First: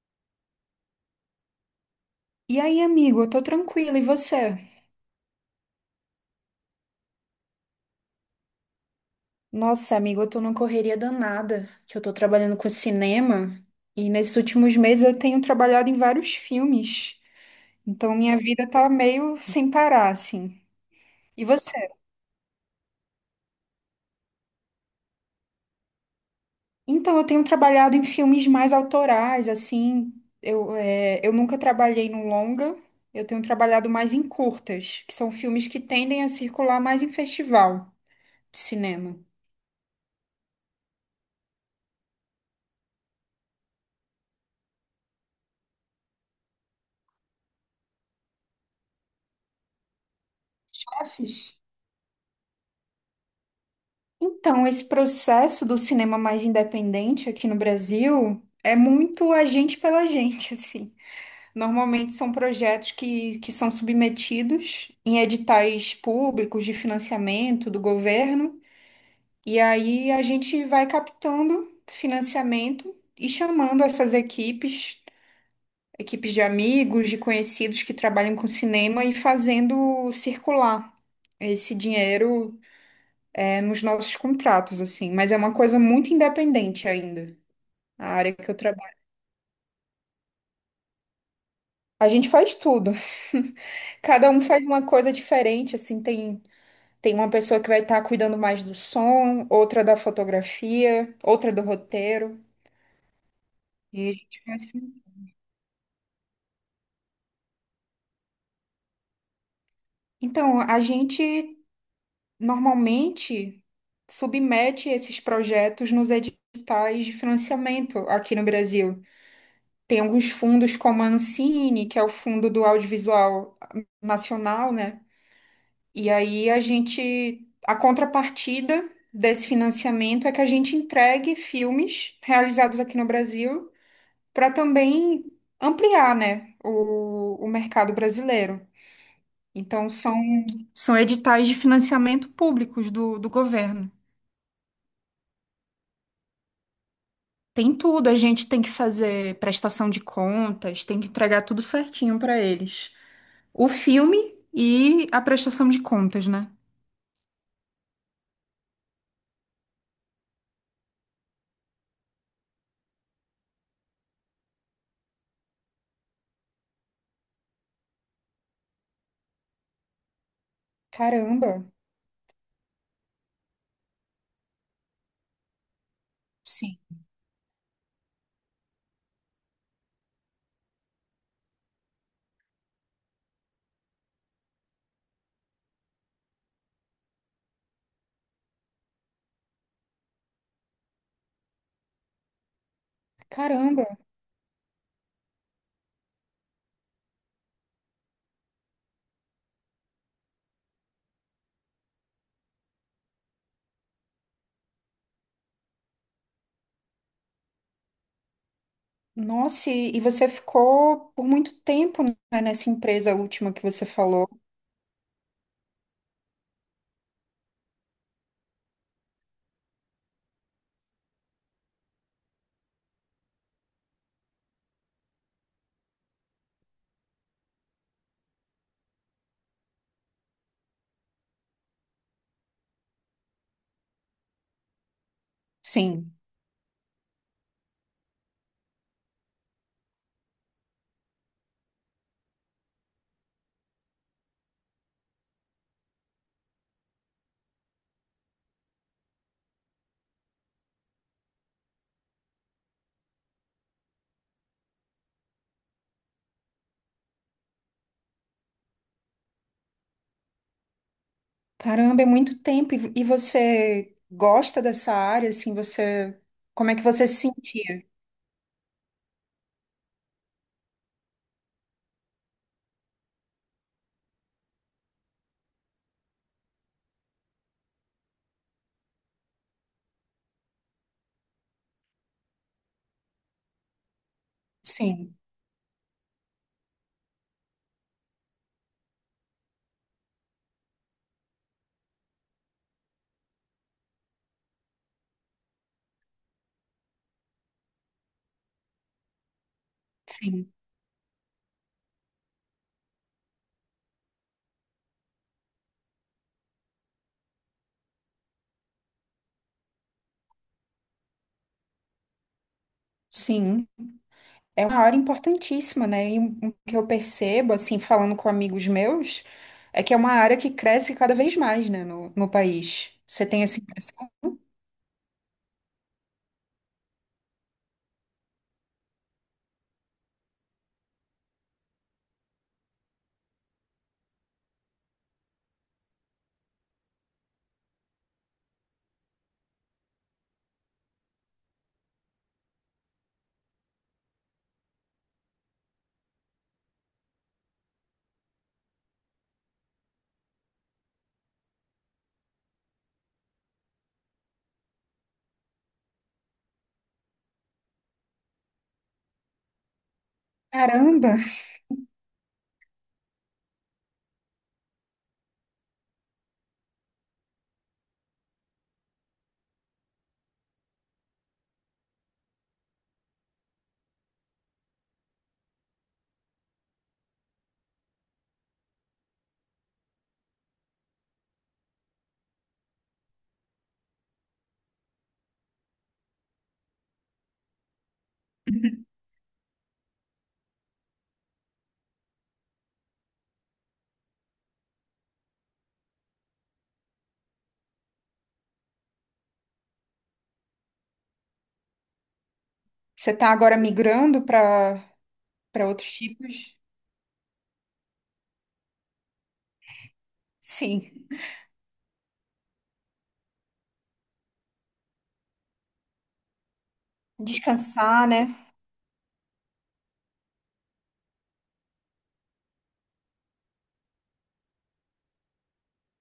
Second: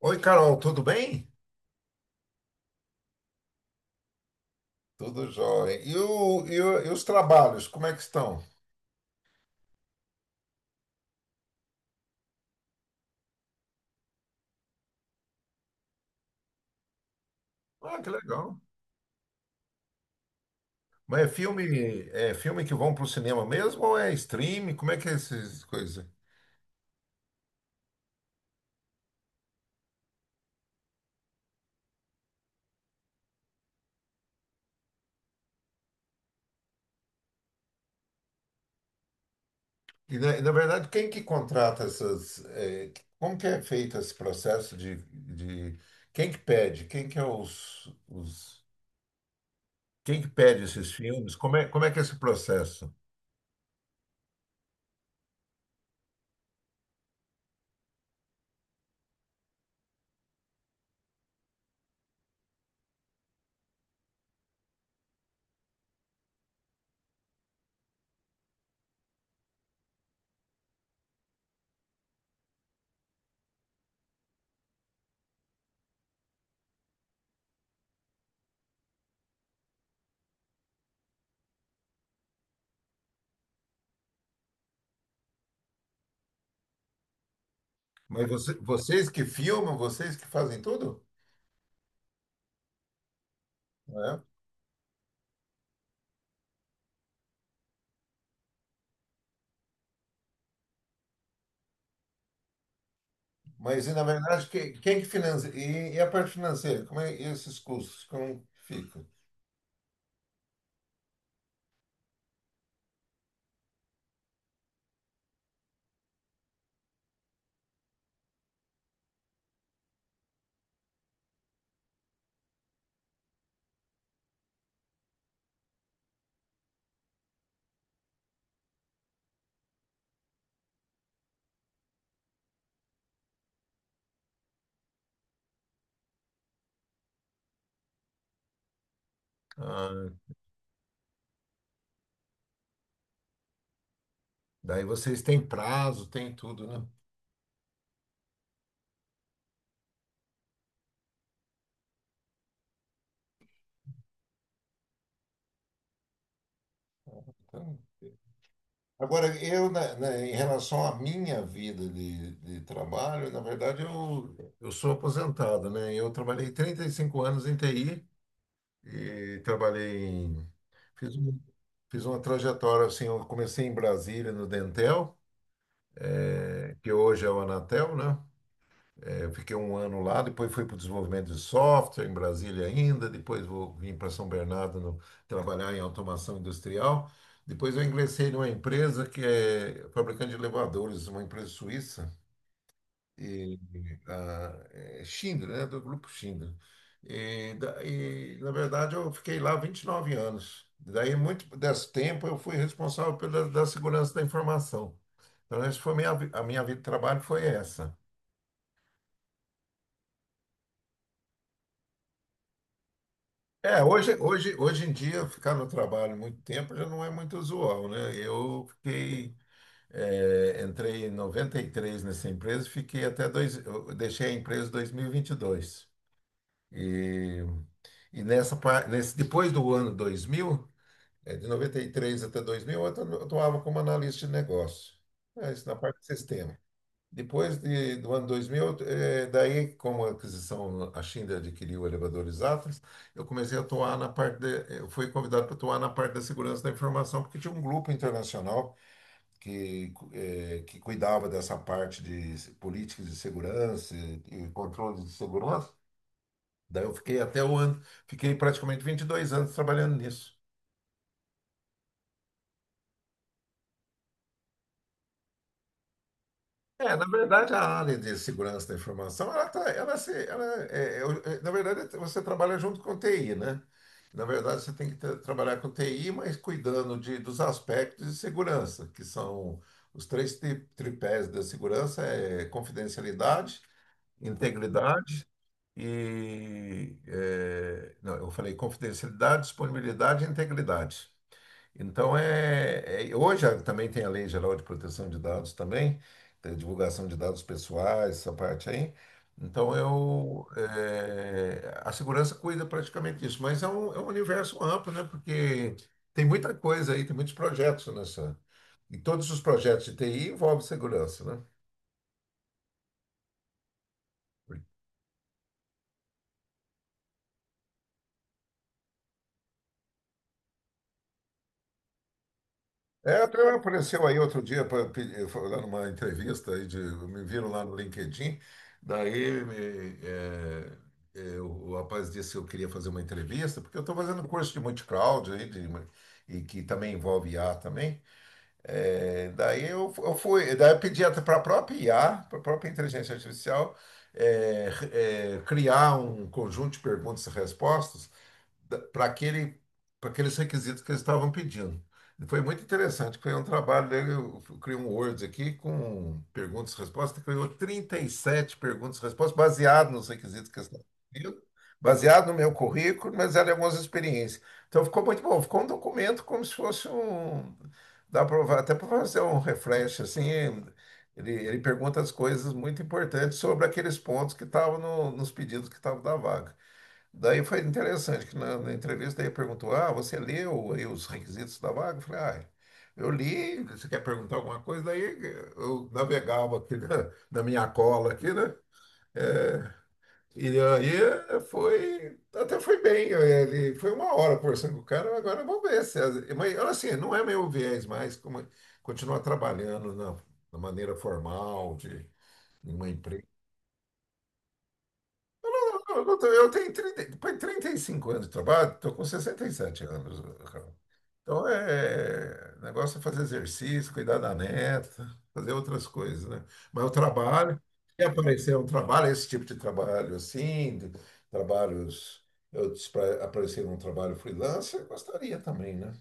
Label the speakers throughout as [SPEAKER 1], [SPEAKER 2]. [SPEAKER 1] Oi, Carol, tudo bem?
[SPEAKER 2] E aí, amigo, eu tô tranquila, e você?
[SPEAKER 1] Tudo jóia. E, e os trabalhos, como é que estão?
[SPEAKER 2] Nossa, amigo, eu tô numa correria danada, que eu tô trabalhando com cinema, e nesses últimos meses eu tenho trabalhado em vários filmes,
[SPEAKER 1] Ah,
[SPEAKER 2] então
[SPEAKER 1] que
[SPEAKER 2] minha
[SPEAKER 1] legal.
[SPEAKER 2] vida tá meio sem parar, assim.
[SPEAKER 1] Mas
[SPEAKER 2] E você?
[SPEAKER 1] é filme que vão para o cinema mesmo ou é streaming? Como é que é essas coisas?
[SPEAKER 2] Então, eu tenho trabalhado em filmes mais autorais, assim, eu nunca trabalhei no longa, eu tenho trabalhado mais em curtas, que são filmes que tendem a circular mais em festival de cinema.
[SPEAKER 1] Na verdade, quem que contrata essas. Como que é feito esse processo de. Quem que pede? Quem que é os. Quem que pede esses filmes? Como
[SPEAKER 2] Afins.
[SPEAKER 1] é, como é que é esse processo?
[SPEAKER 2] Então, esse processo do cinema mais independente aqui no Brasil é muito a gente pela gente, assim. Normalmente são projetos que são submetidos em editais públicos de financiamento do governo, e aí a gente vai captando financiamento e chamando essas equipes, equipes de amigos, de conhecidos que trabalham com cinema e fazendo circular esse dinheiro é nos nossos contratos, assim, mas é uma coisa muito independente ainda, a
[SPEAKER 1] Mas
[SPEAKER 2] área que
[SPEAKER 1] você-
[SPEAKER 2] eu trabalho.
[SPEAKER 1] vocês que filmam, vocês que fazem tudo?
[SPEAKER 2] A gente faz tudo. Cada um faz uma coisa diferente, assim, tem, tem uma pessoa que vai estar cuidando mais do som, outra da fotografia, outra do roteiro.
[SPEAKER 1] Na
[SPEAKER 2] E a gente
[SPEAKER 1] verdade,
[SPEAKER 2] faz...
[SPEAKER 1] quem que financia? E a parte financeira? Como é e esses custos? Como que fica?
[SPEAKER 2] Então, a gente normalmente submete esses projetos nos editais de financiamento aqui no Brasil. Tem alguns fundos como a Ancine, que é o Fundo do Audiovisual Nacional, né? E aí a gente, a contrapartida desse financiamento é que a gente entregue filmes realizados aqui no Brasil para também ampliar, né, o mercado brasileiro. Então
[SPEAKER 1] Ah,
[SPEAKER 2] são, são editais de financiamento públicos do governo.
[SPEAKER 1] daí vocês têm prazo, tem tudo, né?
[SPEAKER 2] Tem tudo, a gente tem que fazer prestação de contas, tem que entregar tudo certinho para eles. O filme e a prestação de contas, né?
[SPEAKER 1] Então, agora, em relação à minha vida de trabalho, na verdade, eu sou aposentado, né? Eu trabalhei 35 anos em TI e trabalhei em... Fiz, um-
[SPEAKER 2] Caramba,
[SPEAKER 1] Fiz uma trajetória, assim, eu comecei em Brasília, no Dentel,
[SPEAKER 2] sim.
[SPEAKER 1] que hoje é o Anatel, né? Eu fiquei um ano lá, depois fui para o desenvolvimento de software em Brasília ainda, depois vou vim para São Bernardo. Trabalhar em automação industrial. Depois eu ingressei numa empresa que é fabricante de elevadores, uma empresa suíça, e,
[SPEAKER 2] Caramba,
[SPEAKER 1] ah, é Schindler, né, do grupo Schindler. E, na verdade, eu fiquei lá 29 anos. Daí, muito desse tempo, eu fui responsável pela da segurança da informação. Então, essa foi a minha vida de trabalho foi essa.
[SPEAKER 2] nossa, e você ficou por muito tempo, né, nessa empresa última que
[SPEAKER 1] É,
[SPEAKER 2] você falou.
[SPEAKER 1] hoje em dia, ficar no trabalho muito tempo já não é muito usual, né? Eu fiquei, entrei em 93 nessa empresa, fiquei até eu deixei a empresa em dois mil e vinte e dois. E depois do ano 2000, de 93 até 2000, eu atuava como analista de negócio, mas na parte de
[SPEAKER 2] Sim.
[SPEAKER 1] sistema. Depois do ano 2000, daí, como a aquisição, a Schindler adquiriu elevadores Atlas, eu comecei a atuar eu fui convidado para atuar na parte da segurança da informação, porque tinha um grupo internacional que, que cuidava dessa parte de políticas de segurança e controle de segurança. Daí eu fiquei até fiquei praticamente 22 anos trabalhando nisso.
[SPEAKER 2] Caramba, é muito tempo. E você gosta dessa área, assim, você, como é que
[SPEAKER 1] É, na
[SPEAKER 2] você se
[SPEAKER 1] verdade, a
[SPEAKER 2] sentia?
[SPEAKER 1] área de segurança da informação, ela tá, ela se, ela é, é, eu- é, na verdade, você trabalha junto com TI, né? Na verdade, você tem que trabalhar com TI, mas cuidando dos aspectos de segurança, que são os três tripés da segurança, é confidencialidade,
[SPEAKER 2] Sim,
[SPEAKER 1] integridade e... é, não, eu falei confidencialidade, disponibilidade e integridade. Então, hoje também tem a Lei Geral de Proteção de Dados também, tem a divulgação de dados pessoais, essa parte aí. Então,
[SPEAKER 2] sim,
[SPEAKER 1] a segurança cuida praticamente disso, mas é um universo amplo, né? Porque tem muita coisa aí, tem muitos projetos nessa. E todos os projetos de TI envolvem segurança, né?
[SPEAKER 2] sim. É uma área importantíssima, né? E o que eu percebo, assim, falando com amigos meus, é que é uma área que cresce cada vez mais, né, no, no país.
[SPEAKER 1] É,
[SPEAKER 2] Você tem
[SPEAKER 1] até
[SPEAKER 2] essa
[SPEAKER 1] apareceu
[SPEAKER 2] impressão?
[SPEAKER 1] aí outro dia foi lá numa entrevista aí de, me viram lá no LinkedIn, daí me, é, é, o rapaz disse que eu queria fazer uma entrevista, porque eu estou fazendo curso de multi-cloud e que também envolve IA também. É, eu fui, daí eu pedi até para a própria IA, para a própria inteligência artificial, criar um conjunto de perguntas e respostas para aquele, para aqueles requisitos que eles estavam pedindo. E foi muito interessante. Foi um trabalho dele. Eu criei um Word aqui com perguntas e respostas. Criou 37 perguntas e respostas, baseado nos requisitos que eles estavam
[SPEAKER 2] Caramba!
[SPEAKER 1] pedindo, baseado no meu currículo, mas eram algumas experiências. Então ficou muito bom. Ficou um documento como se fosse um. Dá até para fazer um refresh, assim. Ele pergunta as coisas muito importantes sobre aqueles pontos que estavam nos pedidos que estavam da vaga. Daí foi interessante que na entrevista ele perguntou: Ah, você leu aí os requisitos da vaga? Eu falei: Ah, eu li. Você quer perguntar alguma coisa? Daí eu navegava aqui na minha cola aqui, né? É, e aí foi, até foi bem. Ele foi uma hora conversando com o cara. Agora vamos ver se, mas olha assim, não é meu viés mais, como continuar trabalhando na maneira formal de em uma
[SPEAKER 2] Você
[SPEAKER 1] empresa.
[SPEAKER 2] está agora migrando para para outros
[SPEAKER 1] Eu
[SPEAKER 2] tipos?
[SPEAKER 1] tenho 30 depois de 35 anos de trabalho, estou com 67 anos, cara.
[SPEAKER 2] Sim.
[SPEAKER 1] Então, é, o negócio é fazer exercício, cuidar da neta, fazer outras coisas, né? Mas o trabalho, se
[SPEAKER 2] Descansar, né?
[SPEAKER 1] aparecer um trabalho, esse tipo de trabalho assim, de trabalhos, eu, se pra- aparecer um trabalho freelancer, eu gostaria também, né?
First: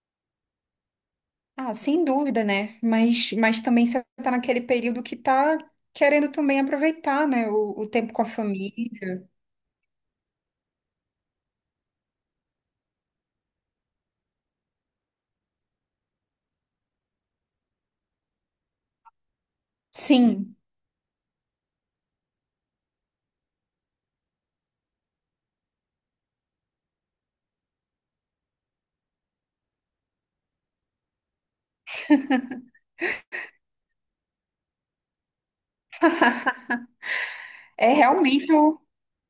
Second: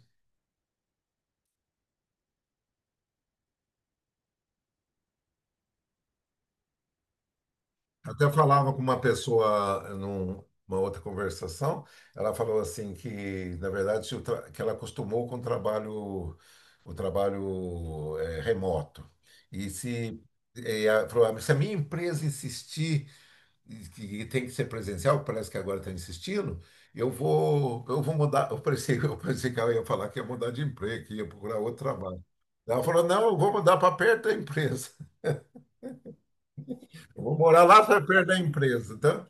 [SPEAKER 2] Ah, sem dúvida, né? Mas também você está naquele período que está querendo também aproveitar, né? O
[SPEAKER 1] Eu
[SPEAKER 2] tempo com a
[SPEAKER 1] até falava com uma
[SPEAKER 2] família.
[SPEAKER 1] pessoa numa outra conversação, ela falou assim que, na verdade, se o tra- que ela acostumou com o trabalho remoto. E se
[SPEAKER 2] Sim.
[SPEAKER 1] ela falou, "Ah, se a minha empresa insistir e que tem que ser presencial, parece que agora está insistindo, eu vou mudar. Eu pensei, eu pensei que ela ia falar que ia mudar de emprego, que ia procurar outro trabalho. Ela falou, não, eu vou mudar para perto da empresa. Eu vou morar lá
[SPEAKER 2] É
[SPEAKER 1] para perto da
[SPEAKER 2] realmente um.
[SPEAKER 1] empresa. Então,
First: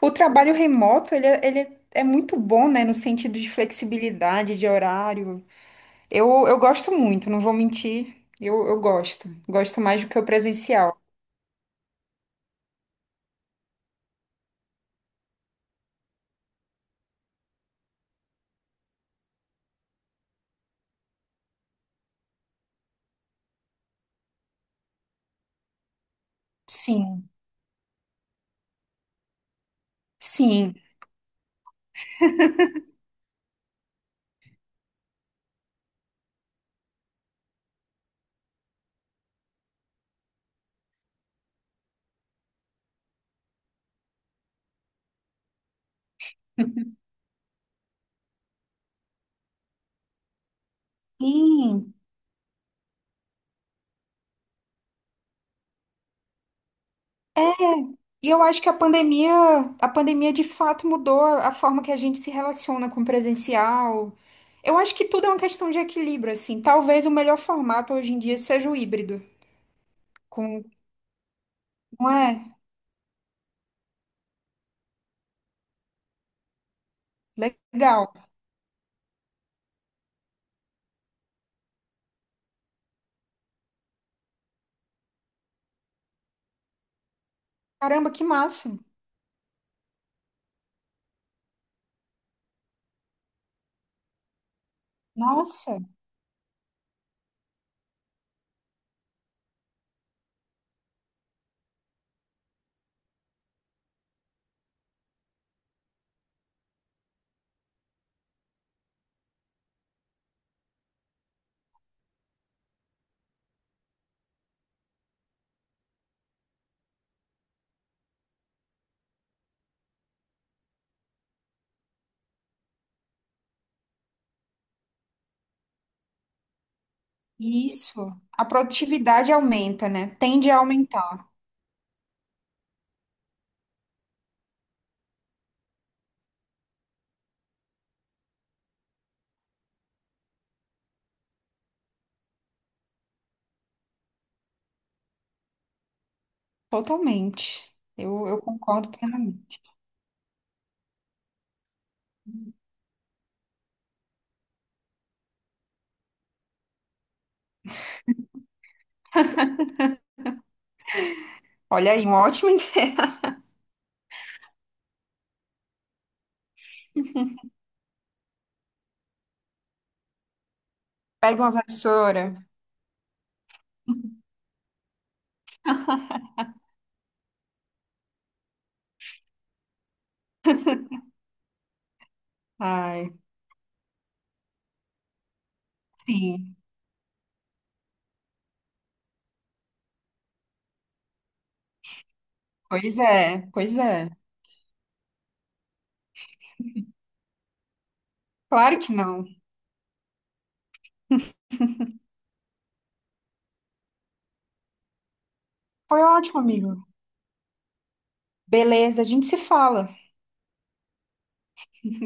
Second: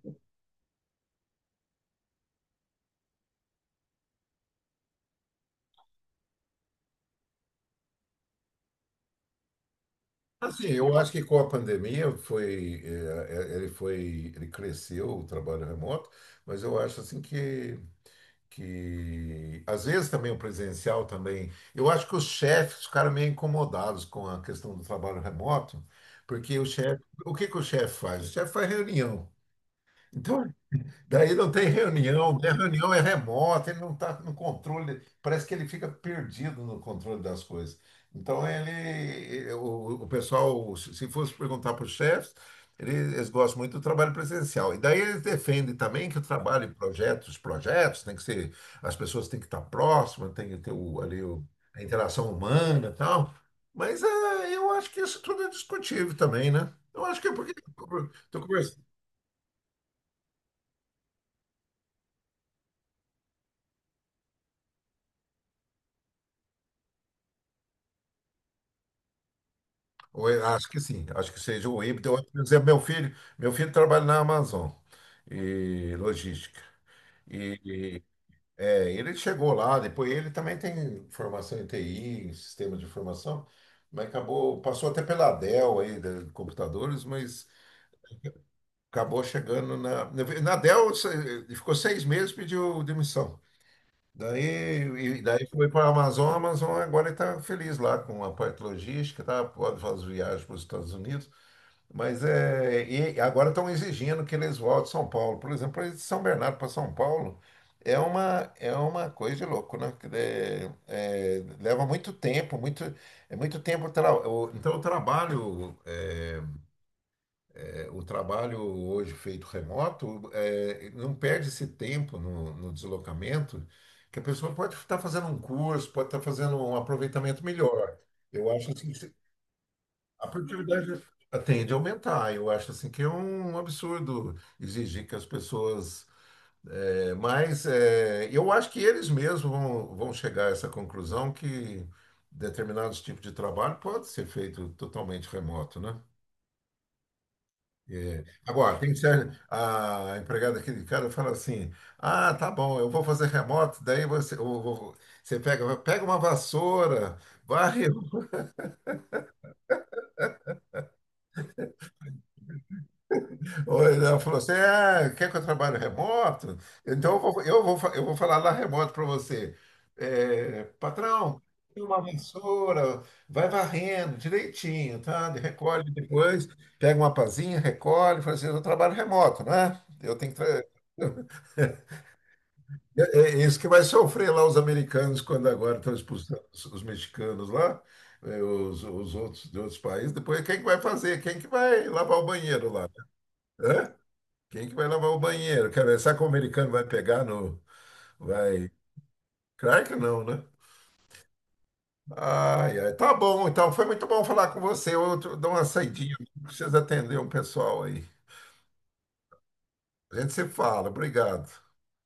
[SPEAKER 2] O trabalho remoto, ele, é- ele é muito bom, né? No sentido de flexibilidade, de horário. Eu gosto muito, não vou mentir. Eu gosto. Gosto mais do que o
[SPEAKER 1] assim, eu
[SPEAKER 2] presencial.
[SPEAKER 1] acho que com a pandemia foi, eh, ele foi, ele cresceu o trabalho remoto, mas eu acho assim que às vezes também o presencial também, eu acho que os chefes ficaram meio incomodados com a questão do trabalho remoto, porque o chefe,
[SPEAKER 2] Sim.
[SPEAKER 1] o que que o chefe faz? O chefe faz reunião. Então,
[SPEAKER 2] Sim.
[SPEAKER 1] daí não tem reunião, né? A reunião é remota, ele não está no controle, parece que ele fica perdido no controle das coisas. Então, o pessoal, se fosse perguntar para os chefes, eles gostam muito do trabalho presencial. E daí eles defendem também que o trabalho em projetos, tem que ser, as pessoas têm que estar próximas, tem que ter a
[SPEAKER 2] Sim.
[SPEAKER 1] interação humana e tal. Mas eu acho que isso tudo é discutível também, né? Eu acho que é porque
[SPEAKER 2] E
[SPEAKER 1] estou
[SPEAKER 2] eu acho que a pandemia de fato mudou a forma que a gente se relaciona com o presencial. Eu acho que tudo é uma questão de equilíbrio, assim. Talvez o melhor formato hoje em dia seja o híbrido. Com...
[SPEAKER 1] Acho que sim, acho que seja o híbrido.
[SPEAKER 2] Não
[SPEAKER 1] Por
[SPEAKER 2] é?
[SPEAKER 1] exemplo, meu filho trabalha na Amazon e logística. E
[SPEAKER 2] Legal.
[SPEAKER 1] é, ele chegou lá, depois ele também tem formação em TI, em sistema de informação, mas acabou, passou até pela Dell aí, de computadores, mas
[SPEAKER 2] Caramba, que massa.
[SPEAKER 1] acabou chegando na. Na Dell ele ficou seis meses, pediu demissão. Daí, e daí foi
[SPEAKER 2] Nossa.
[SPEAKER 1] para a Amazon agora está feliz lá com a parte logística, tá? Pode fazer viagens para os Estados Unidos. Mas é, e agora estão exigindo que eles voltem a São Paulo. Por exemplo, eles de São Bernardo para São Paulo é uma coisa de louco, né? Que é, leva muito tempo, muito, é muito tempo. Então, o trabalho, o trabalho hoje feito remoto, é, não perde esse tempo no deslocamento, que a pessoa pode estar fazendo um curso, pode estar fazendo um aproveitamento
[SPEAKER 2] Isso.
[SPEAKER 1] melhor.
[SPEAKER 2] A
[SPEAKER 1] Eu acho assim,
[SPEAKER 2] produtividade aumenta, né?
[SPEAKER 1] a
[SPEAKER 2] Tende a
[SPEAKER 1] produtividade
[SPEAKER 2] aumentar
[SPEAKER 1] tende a aumentar. Eu acho assim que é um absurdo exigir que as pessoas. É, mas é, eu acho que eles mesmos vão, vão chegar a essa conclusão que determinados tipos de trabalho pode ser feito totalmente remoto, né?
[SPEAKER 2] totalmente.
[SPEAKER 1] É,
[SPEAKER 2] Eu
[SPEAKER 1] agora,
[SPEAKER 2] concordo
[SPEAKER 1] tem que
[SPEAKER 2] plenamente.
[SPEAKER 1] a empregada aqui de cara fala assim: Ah, tá bom, eu vou fazer remoto, daí você, você pega, pega uma vassoura, varre
[SPEAKER 2] Olha aí, um ótimo.
[SPEAKER 1] Ou ela falou assim: ah, quer que eu trabalhe remoto? Então eu vou falar lá remoto para você. É, patrão,
[SPEAKER 2] Pega uma
[SPEAKER 1] tem uma
[SPEAKER 2] vassoura.
[SPEAKER 1] vassoura, vai varrendo direitinho, tá? Recolhe depois, pega uma pazinha, recolhe. Fala assim: eu trabalho remoto, né? Eu tenho que. É,
[SPEAKER 2] Ai,
[SPEAKER 1] é isso que vai sofrer lá os americanos quando agora estão expulsando
[SPEAKER 2] sim.
[SPEAKER 1] os mexicanos lá, é, os outros de outros países. Depois, quem que vai fazer? Quem que vai lavar o banheiro lá?
[SPEAKER 2] Pois é, pois
[SPEAKER 1] Né?
[SPEAKER 2] é.
[SPEAKER 1] Quem que vai lavar o banheiro? Quer ver? Será que o americano vai pegar no. Vai.
[SPEAKER 2] Claro que não.
[SPEAKER 1] Claro que não, né? Ai, ai. Tá bom, então. Foi muito bom falar com você. Eu dou uma
[SPEAKER 2] Foi
[SPEAKER 1] saidinha.
[SPEAKER 2] ótimo, amigo.
[SPEAKER 1] Preciso atender um pessoal aí.
[SPEAKER 2] Beleza, a gente se fala.
[SPEAKER 1] A gente se fala. Obrigado.